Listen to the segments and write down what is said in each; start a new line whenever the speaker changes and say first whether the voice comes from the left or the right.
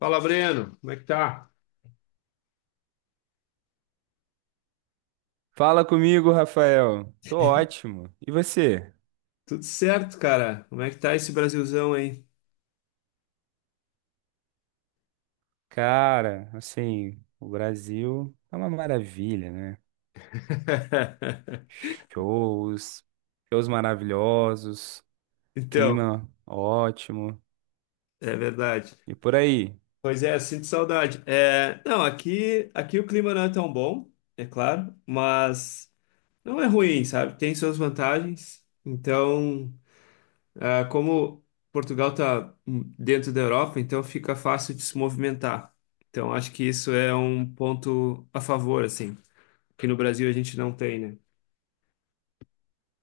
left: Fala, Breno, como é que tá?
right: Fala comigo, Rafael. Tô ótimo. E você?
left: Tudo certo, cara. Como é que tá esse Brasilzão aí?
right: Cara, assim, o Brasil é uma maravilha, né? Shows, shows maravilhosos,
left: Então.
right: clima ótimo.
left: É verdade.
right: E por aí?
left: Pois é, sinto saudade. É, não, aqui o clima não é tão bom, é claro, mas não é ruim, sabe? Tem suas vantagens. Então, como Portugal tá dentro da Europa, então fica fácil de se movimentar. Então, acho que isso é um ponto a favor, assim, que no Brasil a gente não tem, né?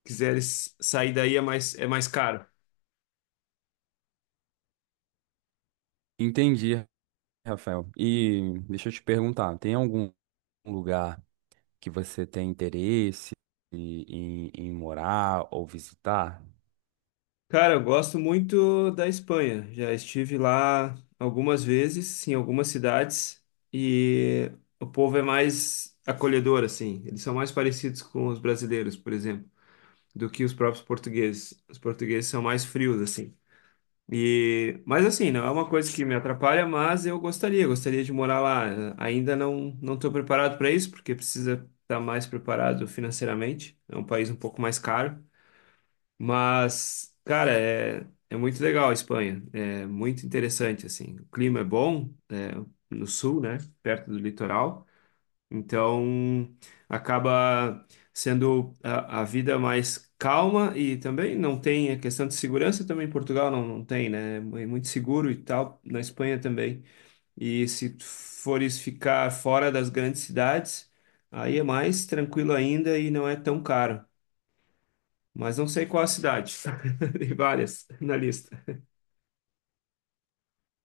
left: Quiseres sair daí é mais, caro.
right: Entendi, Rafael. E deixa eu te perguntar, tem algum lugar que você tem interesse em, em morar ou visitar?
left: Cara, eu gosto muito da Espanha. Já estive lá algumas vezes, em algumas cidades, e o povo é mais acolhedor, assim. Eles são mais parecidos com os brasileiros, por exemplo, do que os próprios portugueses. Os portugueses são mais frios, assim. E, mas assim, não é uma coisa que me atrapalha, mas eu gostaria de morar lá. Ainda não estou preparado para isso, porque precisa estar mais preparado financeiramente. É um país um pouco mais caro. Mas, cara, é muito legal a Espanha. É muito interessante, assim. O clima é bom, é, no sul, né? Perto do litoral. Então, acaba sendo a vida mais calma e também não tem a questão de segurança. Também em Portugal não, não tem, né? É muito seguro e tal. Na Espanha também. E se tu fores ficar fora das grandes cidades, aí é mais tranquilo ainda e não é tão caro, mas não sei qual a cidade. Tem várias na lista.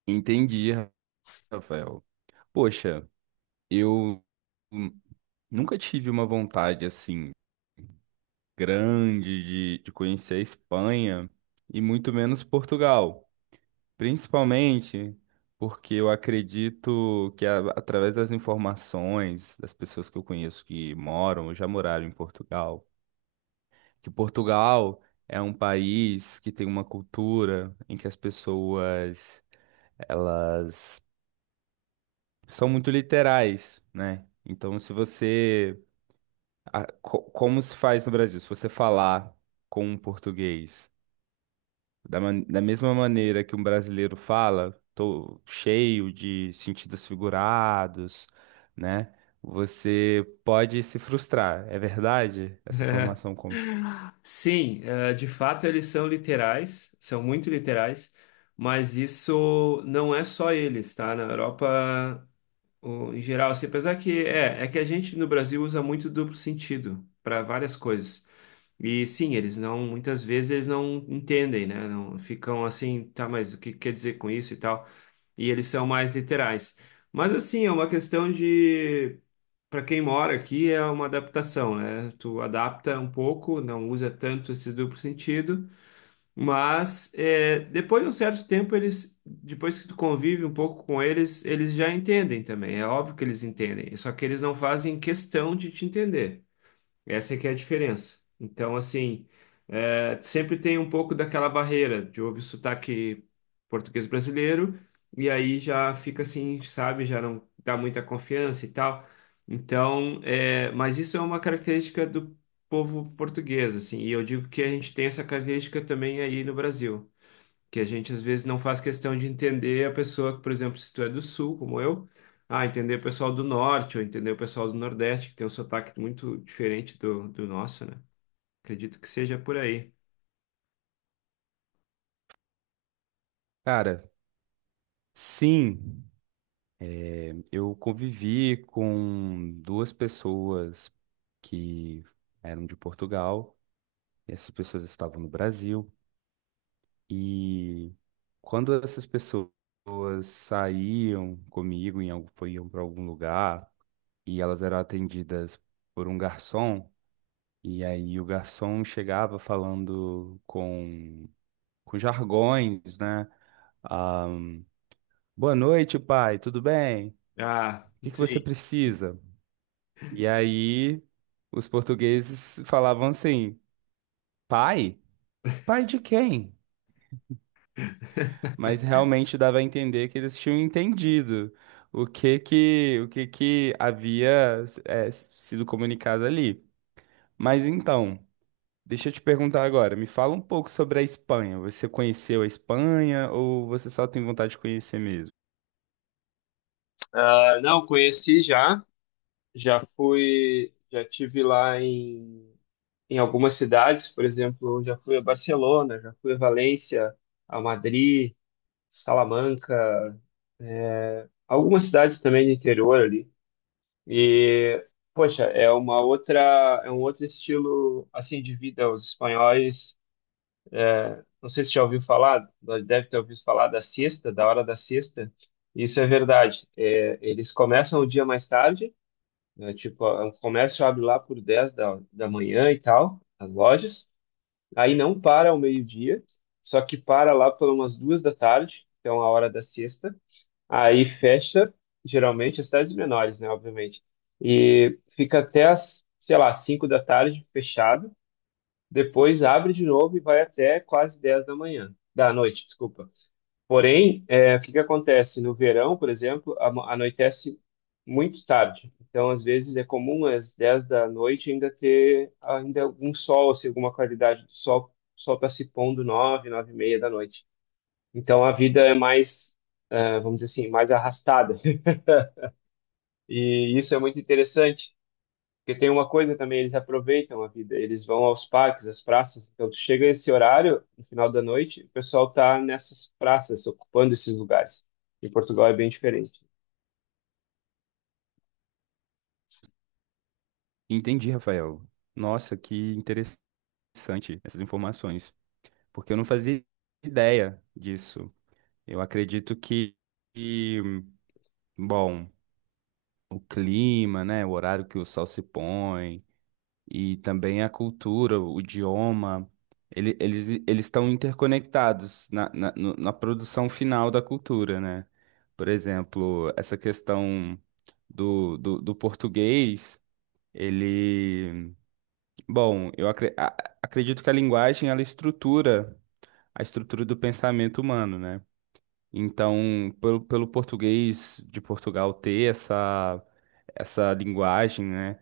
right: Entendi, Rafael. Poxa. Eu hum, nunca tive uma vontade assim grande de conhecer a Espanha e muito menos Portugal, principalmente porque eu acredito que através das informações das pessoas que eu conheço que moram ou já moraram em Portugal, que Portugal é um país que tem uma cultura em que as pessoas elas são muito literais, né? Então, se você como se faz no Brasil? Se você falar com um português da mesma maneira que um brasileiro fala, tô cheio de sentidos figurados, né? Você pode se frustrar. É verdade essa
left: É,
right: informação como...
left: sim, é, de fato eles são literais, são muito literais, mas isso não é só eles, tá? Na Europa, em geral, assim, apesar que é que a gente no Brasil usa muito duplo sentido para várias coisas. E sim, eles não, muitas vezes eles não entendem, né? Não ficam assim, tá, mas o que quer dizer com isso e tal? E eles são mais literais. Mas assim, é uma questão de, para quem mora aqui, é uma adaptação, né? Tu adapta um pouco, não usa tanto esse duplo sentido, mas é, depois de um certo tempo eles, depois que tu convive um pouco com eles, eles já entendem também. É óbvio que eles entendem, só que eles não fazem questão de te entender. Essa é que é a diferença. Então, assim, é, sempre tem um pouco daquela barreira de ouvir sotaque português brasileiro e aí já fica assim, sabe, já não dá muita confiança e tal. Então, é, mas isso é uma característica do povo português, assim, e eu digo que a gente tem essa característica também aí no Brasil, que a gente às vezes não faz questão de entender a pessoa. Que, por exemplo, se tu é do sul, como eu, entender o pessoal do norte ou entender o pessoal do nordeste, que tem um sotaque muito diferente do, nosso, né? Acredito que seja por aí.
right: Cara, sim, é, eu convivi com duas pessoas que eram de Portugal, e essas pessoas estavam no Brasil, e quando essas pessoas saíam comigo, iam para algum lugar, e elas eram atendidas por um garçom, e aí o garçom chegava com jargões, né? Ah, boa noite, pai, tudo bem?
left: Ah,
right: O que que
left: sim.
right: você precisa? E aí os portugueses falavam assim, pai? Pai de quem? Mas realmente dava a entender que eles tinham entendido o que que havia sido comunicado ali. Mas então, deixa eu te perguntar agora, me fala um pouco sobre a Espanha. Você conheceu a Espanha ou você só tem vontade de conhecer mesmo?
left: Ah, não, conheci já, já fui, já tive lá em algumas cidades, por exemplo, já fui a Barcelona, já fui a Valência, a Madrid, Salamanca, algumas cidades também do interior ali. E, poxa, é uma outra, é um outro estilo assim de vida. Os espanhóis, não sei se já ouviu falar, deve ter ouvido falar da siesta, da hora da siesta. Isso é verdade. É, eles começam o dia mais tarde, né, tipo, o comércio abre lá por 10 da manhã e tal, as lojas. Aí não para ao meio-dia, só que para lá por umas 2 da tarde, então a hora da siesta. Aí fecha, geralmente, as cidades menores, né, obviamente. E fica até as, sei lá, 5 da tarde fechado. Depois abre de novo e vai até quase 10 da manhã, da noite, desculpa. Porém, é, o que que acontece? No verão, por exemplo, anoitece muito tarde. Então, às vezes, é comum às 10 da noite ainda ter ainda algum sol, assim, alguma qualidade do sol. O sol está se pondo 9, 9h30 da noite. Então, a vida é mais, vamos dizer assim, mais arrastada. E isso é muito interessante, porque tem uma coisa também, eles aproveitam a vida, eles vão aos parques, às praças, então tu chega esse horário, no final da noite, o pessoal tá nessas praças, ocupando esses lugares. Em Portugal é bem diferente.
right: Entendi, Rafael. Nossa, que interessante essas informações, porque eu não fazia ideia disso. Eu acredito que, bom, o clima, né, o horário que o sol se põe, e também a cultura, o idioma, eles estão interconectados na, na, no- na produção final da cultura, né? Por exemplo, essa questão do português, ele... Bom, acredito que a linguagem, ela estrutura a estrutura do pensamento humano, né? Então, pelo português de Portugal ter essa linguagem, né?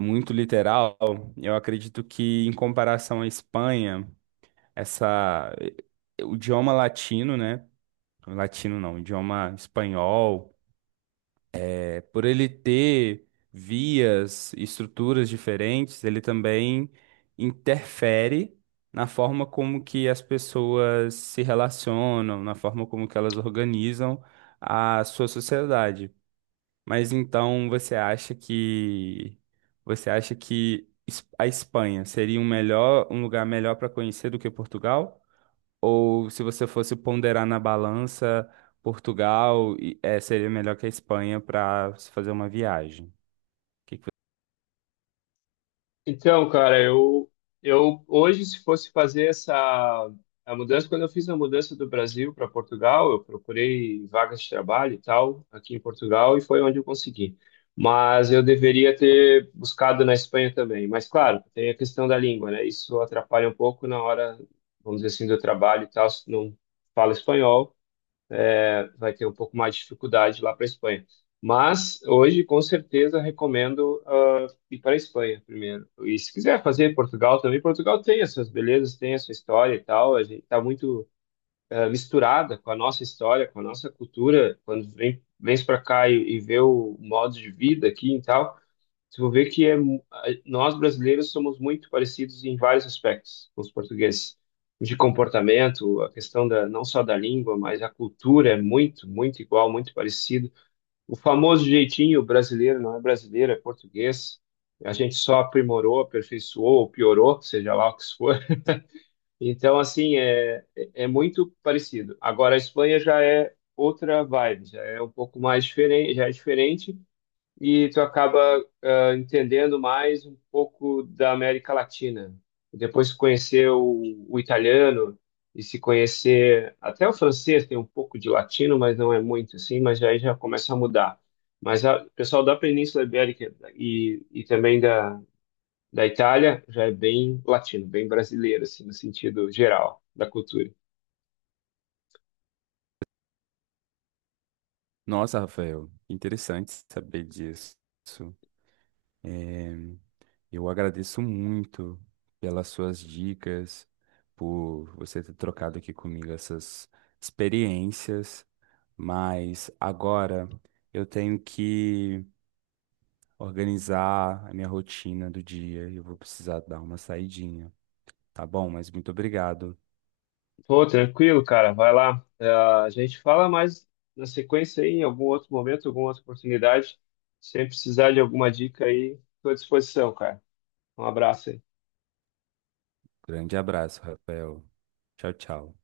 right: Muito literal, eu acredito que em comparação à Espanha, essa... O idioma latino, né? Latino não, o idioma espanhol, é, por ele ter vias, e estruturas diferentes, ele também interfere na forma como que as pessoas se relacionam, na forma como que elas organizam a sua sociedade. Mas então você acha que a Espanha seria um melhor, um lugar melhor para conhecer do que Portugal? Ou se você fosse ponderar na balança, Portugal seria melhor que a Espanha para se fazer uma viagem? Que que vo-
left: Então, cara, eu, hoje, se fosse fazer essa a mudança, quando eu fiz a mudança do Brasil para Portugal, eu procurei vagas de trabalho e tal aqui em Portugal e foi onde eu consegui. Mas eu deveria ter buscado na Espanha também. Mas, claro, tem a questão da língua, né? Isso atrapalha um pouco na hora, vamos dizer assim, do trabalho e tal, se não fala espanhol vai ter um pouco mais de dificuldade lá para a Espanha. Mas hoje, com certeza, recomendo ir para a Espanha primeiro. E se quiser fazer Portugal também, Portugal tem as suas belezas, tem a sua história e tal. A gente está muito misturada com a nossa história, com a nossa cultura. Quando vem, vem para cá e, vê o modo de vida aqui e tal, você vai ver que é, nós brasileiros somos muito parecidos em vários aspectos com os portugueses. De comportamento, a questão da, não só da língua, mas a cultura é muito, muito igual, muito parecido. O famoso jeitinho brasileiro não é brasileiro, é português. A gente só aprimorou, aperfeiçoou ou piorou, seja lá o que isso for. Então, assim, é muito parecido. Agora, a Espanha já é outra vibe, já é um pouco mais diferente, já é diferente e tu acaba entendendo mais um pouco da América Latina. Depois de conhecer o, italiano e se conhecer até o francês, tem um pouco de latino, mas não é muito assim, mas aí já começa a mudar. Mas o pessoal da Península Ibérica e também da Itália já é bem latino, bem brasileiro, assim, no sentido geral da cultura.
right: Nossa, Rafael, interessante saber disso. É, eu agradeço muito pelas suas dicas, por você ter trocado aqui comigo essas experiências. Mas agora eu tenho que organizar a minha rotina do dia e eu vou precisar dar uma saidinha. Tá bom? Mas muito obrigado.
left: Pô, tranquilo, cara, vai lá. A gente fala mais na sequência aí, em algum outro momento, alguma outra oportunidade. Sem precisar de alguma dica aí, estou à disposição, cara. Um abraço aí.
right: Grande abraço, Rafael. Tchau, tchau.